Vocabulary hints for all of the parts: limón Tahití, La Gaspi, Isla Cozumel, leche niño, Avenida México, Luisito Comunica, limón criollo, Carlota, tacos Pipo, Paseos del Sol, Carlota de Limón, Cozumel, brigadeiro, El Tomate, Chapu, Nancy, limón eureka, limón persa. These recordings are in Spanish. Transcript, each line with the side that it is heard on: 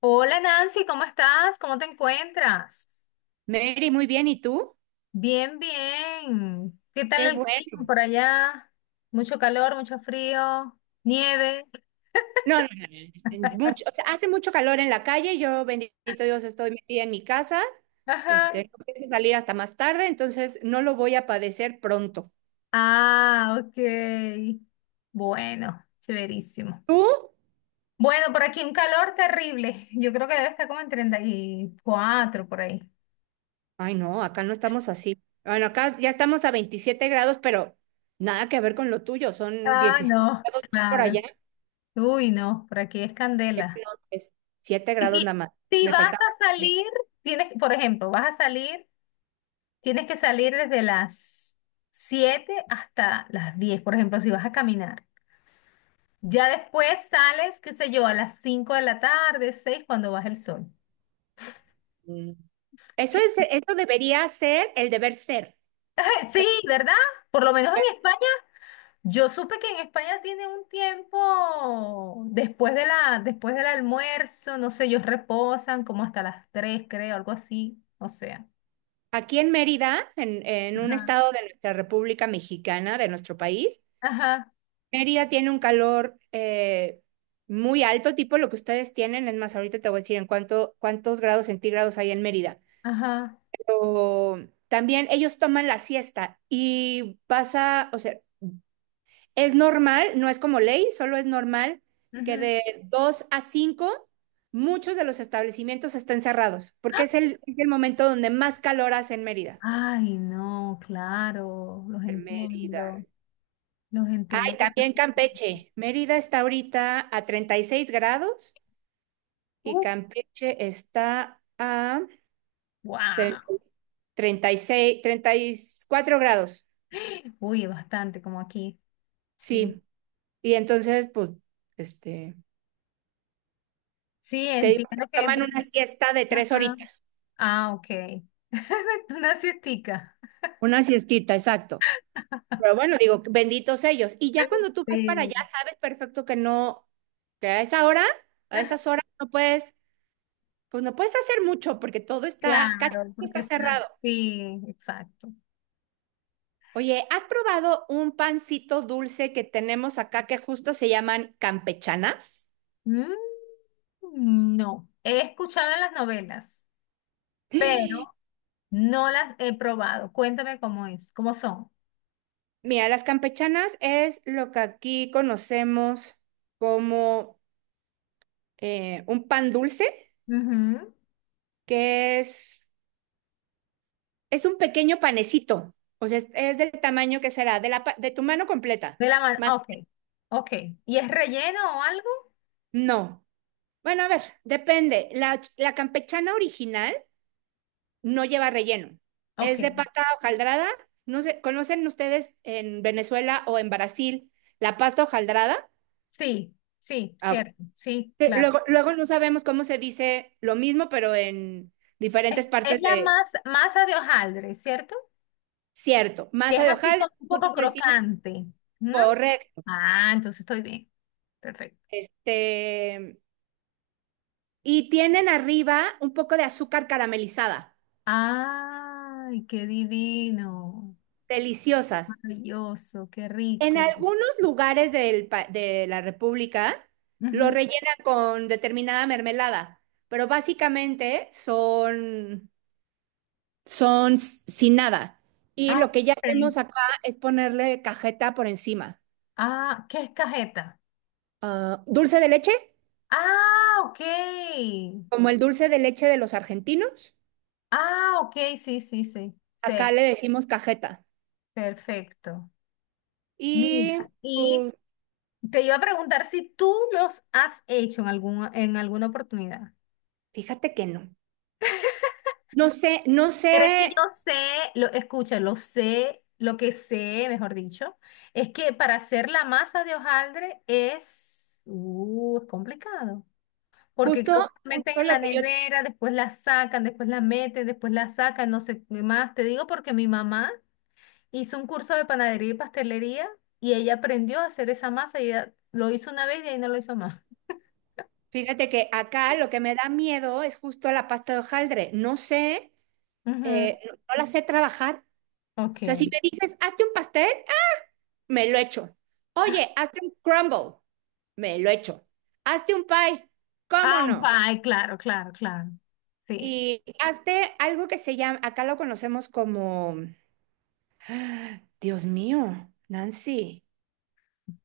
left: Hola Nancy, ¿cómo estás? ¿Cómo te encuentras?
right: Mary, muy bien, ¿y tú?
left: Bien, bien. ¿Qué tal
right: Qué
left: el clima
right: bueno.
left: por allá? Mucho calor, mucho frío, nieve.
right: No, no, no, mucho, o sea, hace mucho calor en la calle, yo bendito Dios estoy metida en mi casa,
left: Ajá.
right: no pienso salir hasta más tarde, entonces no lo voy a padecer pronto.
left: Ah, ok. Bueno, severísimo.
right: ¿Tú?
left: Bueno, por aquí un calor terrible. Yo creo que debe estar como en 34 por ahí.
right: Ay, no, acá no estamos así. Bueno, acá ya estamos a 27 grados, pero nada que ver con lo tuyo, son
left: Ah,
right: diecisiete
left: no,
right: grados más por allá.
left: claro. Uy, no, por aquí es
right: No,
left: candela.
right: es 7 grados
left: Y
right: nada más.
left: si
right: Me
left: vas
right: faltaba.
left: a
right: eh,
left: salir, tienes, por ejemplo, vas a salir. Tienes que salir desde las 7 hasta las 10, por ejemplo, si vas a caminar. Ya después sales, qué sé yo, a las 5 de la tarde, 6 cuando baja el sol.
right: Mm. Eso
left: ¿Qué?
right: es, eso debería ser el deber ser.
left: Sí, ¿verdad? Por lo menos en España, yo supe que en España tiene un tiempo después del almuerzo, no sé, ellos reposan como hasta las 3, creo, algo así, o sea.
right: Aquí en Mérida, en un
left: Ajá,
right: estado de nuestra República Mexicana, de nuestro país,
left: ajá,
right: Mérida tiene un calor muy alto, tipo lo que ustedes tienen. Es más, ahorita te voy a decir en cuántos grados centígrados hay en Mérida.
left: ajá.
right: Pero también ellos toman la siesta y pasa, o sea, es normal, no es como ley, solo es normal que
left: Ujú.
right: de 2 a 5 muchos de los establecimientos estén cerrados,
left: ¡Ah!
right: porque es el momento donde más calor hace en Mérida.
left: Ay, no, claro, los
right: En Mérida.
left: entiendo. Los entiendo
right: Ay, también
left: perfectamente.
right: Campeche. Mérida está ahorita a 36 grados y
left: Uf,
right: Campeche está a tre-
left: wow.
right: 34 grados.
left: Uy, bastante, como aquí. Sí.
right: Sí. Y entonces, pues, este,
left: Sí,
right: te digo que
left: entiendo que.
right: toman una siesta de tres
left: Ajá.
right: horitas.
left: Ah, ok. Una siestica.
right: Una siestita, exacto. Pero bueno, digo, benditos ellos. Y ya cuando tú vas para
left: Sí.
right: allá, sabes perfecto que no, que a esas horas no puedes, pues no puedes hacer mucho porque casi
left: Claro,
right: todo
left: porque
right: está
left: está.
right: cerrado.
left: Sí, exacto.
right: Oye, ¿has probado un pancito dulce que tenemos acá que justo se llaman campechanas?
left: Mm, no. He escuchado en las novelas, pero no las he probado. Cuéntame cómo es, cómo son.
right: Mira, las campechanas es lo que aquí conocemos como un pan dulce,
left: Ujú.
right: que es un pequeño panecito, o sea, es del tamaño que será, de tu mano completa,
left: De la mano.
right: más
left: Ok. Ok. ¿Y es relleno o algo?
right: no. Bueno, a ver, depende. La campechana original no lleva relleno.
left: Ok.
right: Es de pasta hojaldrada. No sé, ¿conocen ustedes en Venezuela o en Brasil la pasta hojaldrada?
left: Sí, sí,
right: Ah,
left: cierto, sí,
right: que
left: claro.
right: luego, luego no sabemos cómo se dice lo mismo, pero en
left: Es,
right: diferentes
left: es
right: partes
left: la
right: de,
left: masa de hojaldre, ¿cierto?
right: cierto,
left: Que
right: masa
left: es
right: de
left: así
right: hojaldre,
left: como un
right: nosotros
left: poco
right: le decimos
left: crocante, ¿no?
right: correcto,
left: Ah, entonces estoy bien. Perfecto.
right: este, y tienen arriba un poco de azúcar caramelizada,
left: Ay, qué divino.
right: deliciosas.
left: Maravilloso, qué
right: En
left: rico.
right: algunos lugares de la República lo
left: Ujú.
right: rellenan con determinada mermelada, pero básicamente sin nada. Y
left: Ah,
right: lo que ya
left: ok.
right: hacemos acá es ponerle cajeta por encima.
left: Ah, ¿qué es cajeta?
right: Ah, dulce de leche,
left: Ah, ok.
right: como el dulce de leche de los argentinos,
left: Ah, ok, sí, sí, sí. Sí,
right: acá le decimos cajeta.
left: perfecto.
right: Y
left: Mira, y
right: pues,
left: te iba a preguntar si tú los has hecho en alguna oportunidad.
right: fíjate que no. No sé, no sé,
left: Pero es que yo sé, lo, escucha, lo sé, lo que sé, mejor dicho, es que para hacer la masa de hojaldre es complicado. Porque
right: justo,
left: creo que la meten
right: justo
left: en
right: lo
left: la
right: que yo.
left: nevera, después la sacan, después la meten, después la sacan, no sé qué más. Te digo porque mi mamá hizo un curso de panadería y pastelería y ella aprendió a hacer esa masa y ella lo hizo una vez y ahí no lo hizo más.
right: Fíjate que acá lo que me da miedo es justo la pasta de hojaldre. No sé,
left: Ujú,
right: no, no la sé trabajar.
left: ok.
right: O sea, si me dices, hazte un pastel, ah, me lo echo. Oye, hazte un crumble, me lo echo. Hazte un pie, ¿cómo
left: Ah, un
right: no?
left: pie, claro, claro, claro. Sí.
right: Y hazte algo que se llama, acá lo conocemos como, ah, Dios mío, Nancy,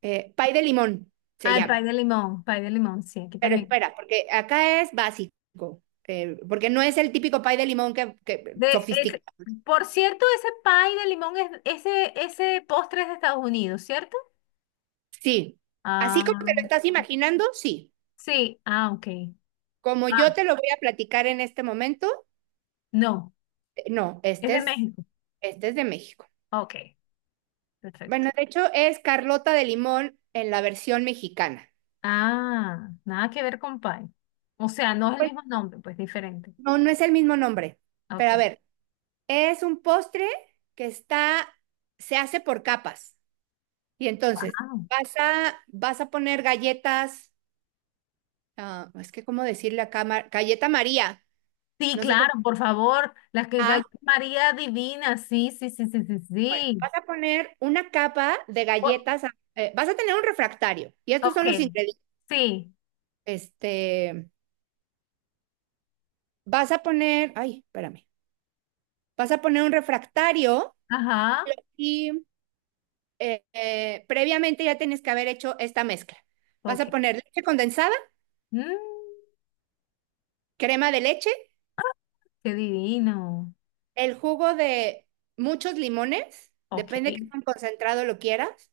right: pie de limón se
left: Ah, el
right: llama.
left: pie de limón, sí, aquí
right: Pero
left: también.
right: espera, porque acá es básico, porque no es el típico pie de limón
left: De ese-
right: sofisticado.
left: por cierto, ese pie de limón ese postre es de Estados Unidos, ¿cierto?
right: Sí, así como te lo
left: Ah,
right: estás imaginando, sí.
left: sí, ah, ok.
right: Como yo
left: Ah,
right: te lo voy a platicar en este momento,
left: no,
right: no,
left: es
right: este
left: de
right: es,
left: México.
right: este es de México.
left: Ok, perfecto.
right: Bueno, de hecho es Carlota de Limón en la versión mexicana.
left: Ah, nada que ver con pie. O sea, no es el
right: Pues
left: mismo nombre, pues diferente.
right: no, no es el mismo nombre,
left: Ok.
right: pero a ver, es un postre que está, se hace por capas. Y entonces,
left: Ah,
right: vas a poner galletas, ah, es que cómo decirle acá, Mar, galleta María,
left: sí,
right: no sé
left: claro,
right: cómo,
left: por favor. Las que
right: ah,
left: galletas María Divina, sí, sí, sí, sí, sí,
right: bueno,
left: sí.
right: vas a poner una capa de
left: O-
right: galletas, vas a tener un refractario y estos
left: Ok,
right: son los ingredientes.
left: sí,
right: Este, Vas a poner, ay, espérame, vas a poner un refractario
left: ajá,
right: y previamente ya tienes que haber hecho esta mezcla. Vas
left: ok.
right: a poner leche condensada,
left: Mm,
right: crema de leche,
left: qué divino.
right: el jugo de muchos limones,
left: Ok,
right: depende de qué tan concentrado lo quieras.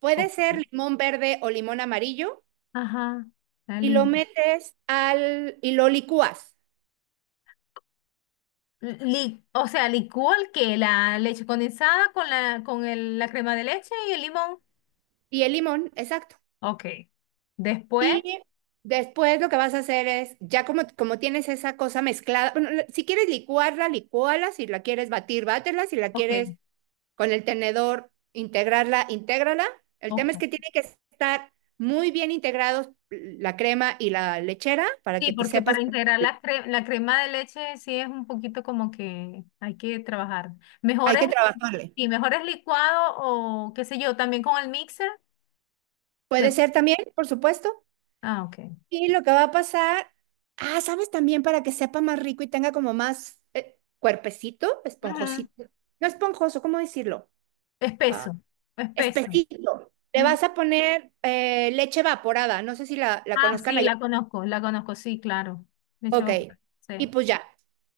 right: Puede
left: ok,
right: ser limón verde o limón amarillo
left: ajá, la
right: y lo
left: lima.
right: metes al y lo licúas.
left: O sea, licúa el que la leche condensada con la con el- la crema de leche y el limón.
right: Y el limón, exacto.
left: Ok. Después,
right: Y después lo que vas a hacer es, ya como tienes esa cosa mezclada, bueno, si quieres licuarla, licúala, si la quieres batir, bátela, si la
left: ok,
right: quieres con el tenedor integrarla, intégrala. El tema
left: ok.
right: es que tiene que estar muy bien integrados la crema y la lechera para
left: Sí,
right: que te
left: porque
right: sepas,
left: para integrar la crema de leche sí es un poquito como que hay que trabajar. Mejor
right: hay
left: es,
right: que trabajarle.
left: sí, mejor es licuado o qué sé yo, también con el mixer.
right: Puede
left: se-
right: ser también, por supuesto.
left: Ah, ok.
right: Y lo que va a pasar, ah, ¿sabes también para que sepa más rico y tenga como más cuerpecito,
left: Ujú.
right: esponjosito? No esponjoso, ¿cómo decirlo? Ah,
left: Espeso, espeso.
right: espesito. Le
left: Ujú.
right: vas a poner leche evaporada, no sé si la
left: Ah,
right: conozcan
left: sí,
right: allá.
left: la conozco, sí, claro. De
right: Ok,
left: hecho,
right: y
left: sí.
right: pues ya.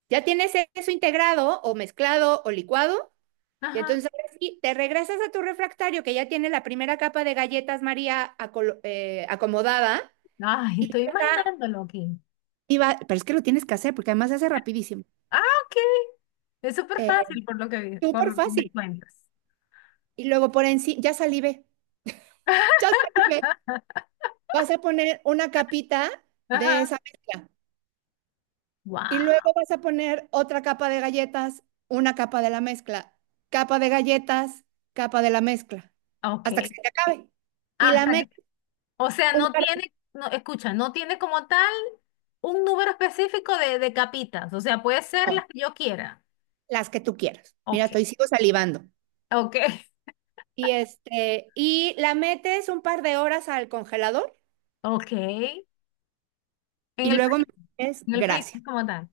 right: Ya tienes eso integrado o mezclado o licuado, y
left: Ajá.
right: entonces ahora sí, te regresas a tu refractario que ya tiene la primera capa de galletas María acomodada,
left: Ay,
right: y
left: estoy
right: va,
left: imaginándolo aquí.
right: pero es que lo tienes que hacer porque además se hace rapidísimo.
left: Ah, ok. Es súper
right: Eh,
left: fácil por
right: Súper
left: lo que me
right: fácil.
left: cuentas.
right: Y luego por encima, ya salivé, vas a poner una capita de
left: Ajá.
right: esa mezcla. Y luego
left: Wow.
right: vas a poner otra capa de galletas, una capa de la mezcla, capa de galletas, capa de la mezcla, hasta que
left: Ok.
right: se te acabe. Y la
left: Hasta que,
right: metes
left: o sea,
right: un
left: no
right: par de-
left: tiene, no, escucha, no tiene como tal un número específico de capitas. O sea, puede ser
right: no,
left: las que yo quiera.
right: las que tú quieras. Mira,
left: Ok.
right: estoy sigo salivando.
left: Ok.
right: Y y la metes un par de horas al congelador
left: Ok. En
right: y
left: el
right: luego
left: frío.
right: es
left: En el
right: gracia.
left: freezer como tal.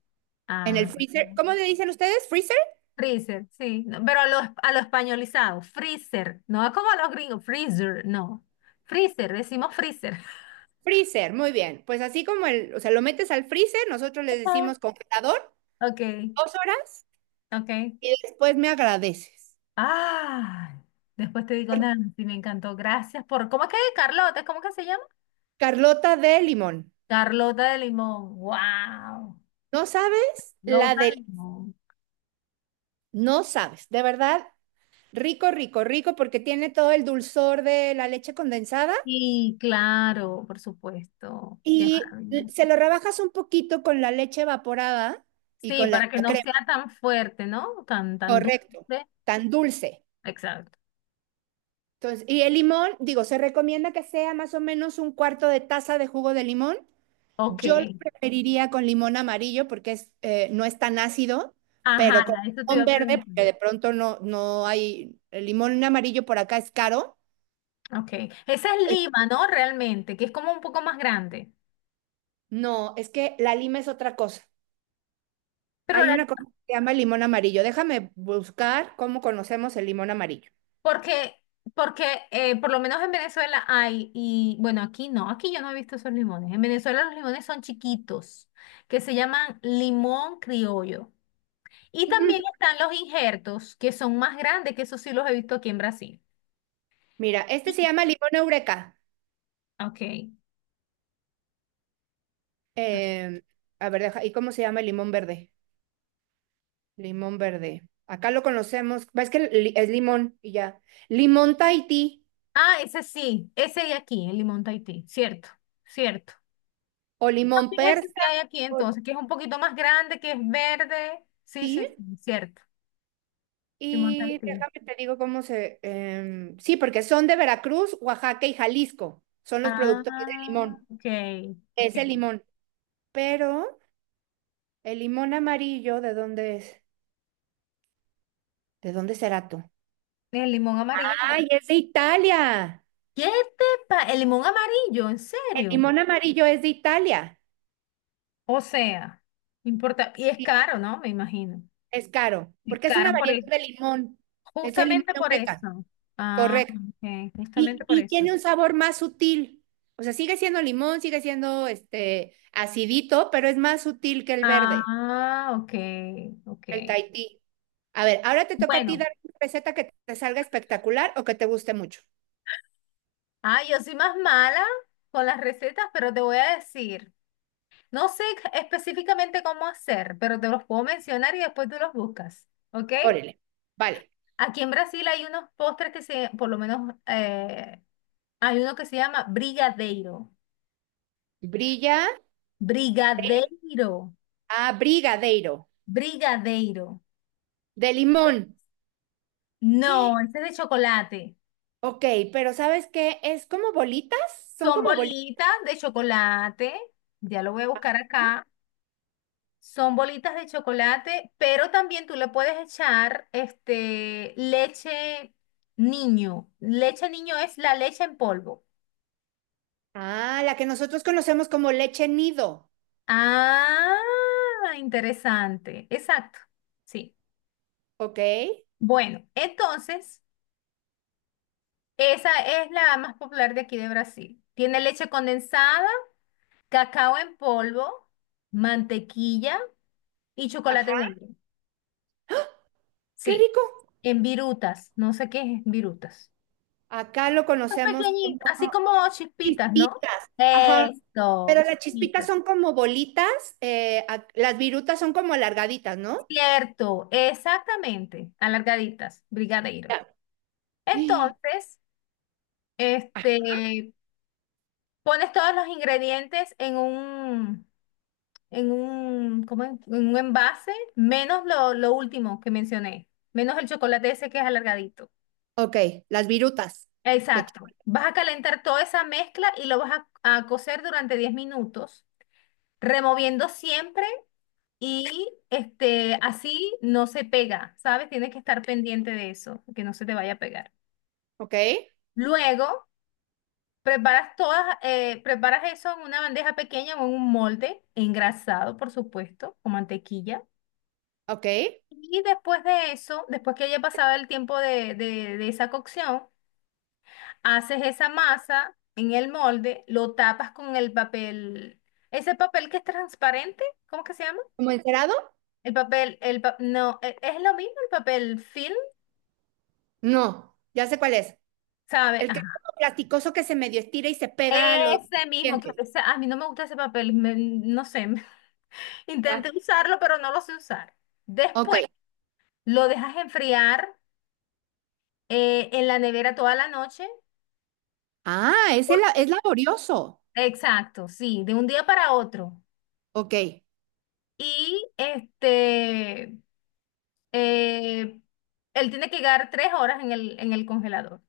right: En
left: Ah,
right: el freezer, ¿cómo le dicen ustedes? ¿Freezer?
left: freezer, sí. No, pero a lo españolizado, freezer. No es como a los gringos, freezer, no. Freezer, decimos freezer.
right: Freezer, muy bien. Pues así como o sea, lo metes al freezer, nosotros les
left: Ah,
right: decimos congelador,
left: ok,
right: 2 horas
left: ok.
right: y después me agradeces.
left: Ah, después te digo,
right: Porque
left: Nancy, me encantó. Gracias por. ¿Cómo es que es? ¿Carlota? ¿Cómo que se llama?
right: Carlota de limón.
left: Carlota de limón. ¡Wow!
right: ¿No sabes? La
left: Lota
right: de...
left: de limón.
right: No sabes, de verdad, rico, rico, rico, porque tiene todo el dulzor de la leche condensada
left: Sí, claro, por supuesto. Qué
right: y
left: maravilla.
right: se lo rebajas un poquito con la leche evaporada y
left: Sí,
right: con la
left: para que no
right: crema,
left: sea tan fuerte, ¿no? Tan, tan dulce.
right: correcto, tan dulce.
left: Exacto.
right: Entonces, y el limón, digo, se recomienda que sea más o menos un cuarto de taza de jugo de limón.
left: Ok,
right: Yo lo preferiría con limón amarillo porque no es tan ácido,
left: ajá,
right: pero con
left: ya, eso te iba
right: limón
left: a
right: verde,
left: preguntar.
right: porque de pronto no, no hay, el limón amarillo por acá es caro.
left: Ok, esa es
right: Eh,
left: Lima, ¿no? Realmente, que es como un poco más grande.
right: No, es que la lima es otra cosa.
left: Pero
right: Hay
left: la-
right: una cosa que se llama limón amarillo. Déjame buscar cómo conocemos el limón amarillo.
left: porque, porque por lo menos en Venezuela hay, y bueno, aquí no, aquí yo no he visto esos limones. En Venezuela los limones son chiquitos, que se llaman limón criollo. Y también
right: Ujú.
left: están los injertos, que son más grandes, que esos sí los he visto aquí en Brasil.
right: Mira, este
left: Y-
right: se llama limón eureka.
left: Ok.
right: Eh, a ver, deja, ¿y cómo se llama el limón verde? Limón verde. Acá lo conocemos, ves que es limón y ya. Limón Tahití.
left: Ah, ese sí, ese de aquí, el limón Tahití, cierto, cierto.
right: O limón
left: ¿Qué es ese que
right: persa,
left: hay aquí
right: Ol-
left: entonces, que es un poquito más grande, que es verde? Sí, sí, sí,
right: sí.
left: cierto. Limón
right: Y
left: tartí.
right: déjame te digo sí, porque son de Veracruz, Oaxaca y Jalisco. Son los productores de
left: Ah,
right: limón.
left: ok,
right: Es
left: ok.
right: el limón. Pero el limón amarillo, ¿de dónde es? ¿De dónde será tú?
left: El limón amarillo.
right: ¡Ay, es de Italia!
left: ¿Qué El limón amarillo, ¿en
right: El
left: serio?
right: limón amarillo es de Italia.
left: O sea, no importa. Y es
right: Sí,
left: caro, ¿no? Me imagino.
right: es caro,
left: Es
right: porque es una
left: caro por
right: variedad
left: e-
right: de limón. Es el limón
left: Justamente por
right: eureka.
left: eso. Ah,
right: Correcto.
left: ok, justamente
right: Y,
left: por
right: y
left: eso.
right: tiene un sabor más sutil. O sea, sigue siendo limón, sigue siendo este acidito, pero es más sutil que el verde,
left: Ah, ok, ok.
right: el Tahití. A ver, ahora te toca a ti
left: Bueno,
right: dar una receta que te salga espectacular o que te guste mucho.
left: yo soy más mala con las recetas, pero te voy a decir. No sé específicamente cómo hacer, pero te los puedo mencionar y después tú los buscas, ¿ok?
right: Órale. Vale.
left: Aquí en Brasil hay unos postres por lo menos, hay uno que se llama brigadeiro.
right: Brilla
left: Brigadeiro.
right: a brigadeiro
left: Brigadeiro.
right: de limón.
left: No, ese es de chocolate.
right: Ok, pero ¿sabes qué? Es como bolitas, son
left: Son
right: como bolitas.
left: bolitas de chocolate. Ya lo voy a buscar acá. Son bolitas de chocolate, pero también tú le puedes echar este leche niño. Leche niño es la leche en polvo.
right: Ah, la que nosotros conocemos como leche nido.
left: Ah, interesante. Exacto. Sí.
right: Ok.
left: Bueno, entonces, esa es la más popular de aquí de Brasil. Tiene leche condensada, cacao en polvo, mantequilla y chocolate
right: Ajá.
left: negro.
right: Qué
left: Sí.
right: rico.
left: En virutas. No sé qué es virutas.
right: Acá lo conocemos como.
left: Pequeñitas, así como chispitas, ¿no?
right: Chispitas, ajá.
left: Esto,
right: Pero las chispitas
left: chispitas.
right: son como bolitas, las virutas son como alargaditas, ¿no?
left: Cierto, exactamente, alargaditas, brigadeiro.
right: Ya.
left: Entonces,
right: Ah,
left: este, pones todos los ingredientes ¿cómo es? En un envase, menos lo último que mencioné, menos el chocolate ese que es alargadito.
right: ok, las virutas. de chi-
left: Exacto. Vas a calentar toda esa mezcla y lo vas a cocer durante 10 minutos, removiendo siempre. Y este, así no se pega, ¿sabes? Tienes que estar pendiente de eso, que no se te vaya a pegar.
right: ok,
left: Luego, preparas eso en una bandeja pequeña o en un molde, engrasado, por supuesto, con mantequilla.
right: ok.
left: Y después de eso, después que haya pasado el tiempo de esa cocción, haces esa masa en el molde, lo tapas con el papel, ese papel que es transparente, ¿cómo que se llama?
right: ¿Como encerado?
left: El papel, el pa- no, e- es lo mismo el papel film,
right: No, ya sé cuál es.
left: ¿sabe?
right: El que es como plasticoso que se medio estira y se pega a los
left: Ese mismo,
right: dientes.
left: a mí no me gusta ese papel, no sé,
right: Ya.
left: intenté usarlo, pero no lo sé usar.
right: Ok.
left: Después lo dejas enfriar en la nevera toda la noche.
right: Ah, ese
left: Por-
right: es laborioso.
left: Exacto, sí, de un día para otro.
right: Ok.
left: Y eh, él tiene que quedar 3 horas en el congelador.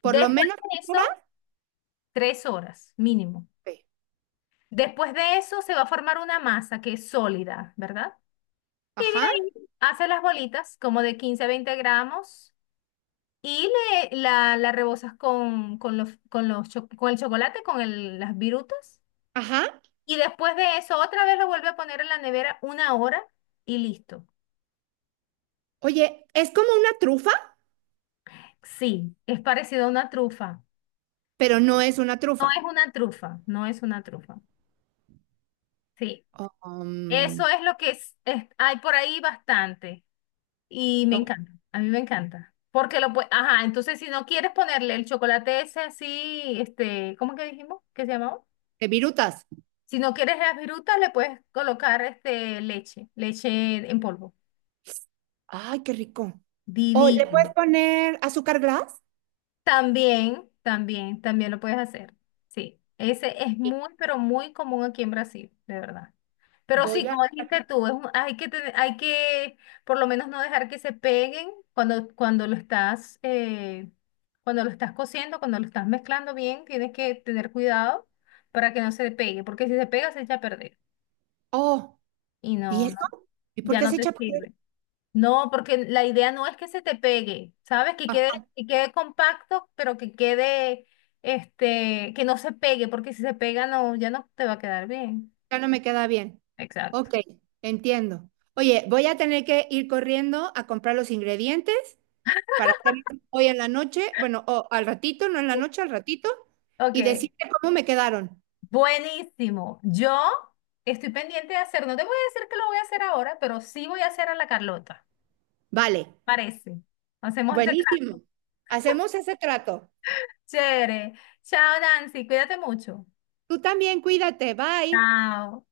right: Por lo
left: Después
right: menos
left: de
right: ahora.
left: eso, 3 horas mínimo.
right: Ok.
left: Después de eso se va a formar una masa que es sólida, ¿verdad? Y de
right: Ajá,
left: ahí haces las bolitas como de 15 a 20 gramos y la rebozas con el chocolate, las virutas.
right: ajá.
left: Y después de eso, otra vez lo vuelve a poner en la nevera una hora y listo.
right: Oye, es como una trufa,
left: Sí, es parecido a una trufa.
right: pero no es una
left: No
right: trufa.
left: es una trufa, no es una trufa. Sí,
right: Um,
left: eso es lo que hay por ahí bastante. Y me
right: no,
left: encanta, a mí me encanta. Porque lo puedes, ajá, entonces si no quieres ponerle el chocolate ese así, ¿cómo que dijimos? ¿Qué se llamaba?
right: virutas.
left: Si no quieres las virutas, le puedes colocar este leche en polvo.
right: Ay, qué rico. O le puedes
left: Divino.
right: poner azúcar glass.
left: También, también, también lo puedes hacer. Sí, ese es muy, pero muy común aquí en Brasil, de verdad. Pero sí,
right: Voy a.
left: como dijiste tú, hay que, hay que por lo menos no dejar que se peguen cuando cuando lo estás cociendo, cuando lo estás mezclando bien, tienes que tener cuidado para que no se pegue, porque si se pega se echa a perder
right: Oh,
left: y
right: ¿y
left: no, no,
right: eso? ¿Y por
left: ya
right: qué
left: no
right: se echa
left: te
right: a perder?
left: sirve. No, porque la idea no es que se te pegue, ¿sabes? Que quede,
right: Ajá,
left: que quede compacto, pero que no se pegue, porque si se pega no, ya no te va a quedar bien.
right: ya no me queda bien.
left: Exacto.
right: Ok, entiendo. Oye, voy a tener que ir corriendo a comprar los ingredientes para hacer hoy en la noche, bueno, o al ratito, no en la noche, al ratito, y
left: Ok.
right: decirte cómo me quedaron.
left: Buenísimo. Yo estoy pendiente de hacer, no te voy a decir que lo voy a hacer ahora, pero sí voy a hacer a la Carlota.
right: Vale,
left: Parece. Hacemos ese
right: buenísimo.
left: trato.
right: Hacemos ese trato.
left: Chévere. Chao, Nancy. Cuídate mucho.
right: Tú también, cuídate. Bye.
left: Chao.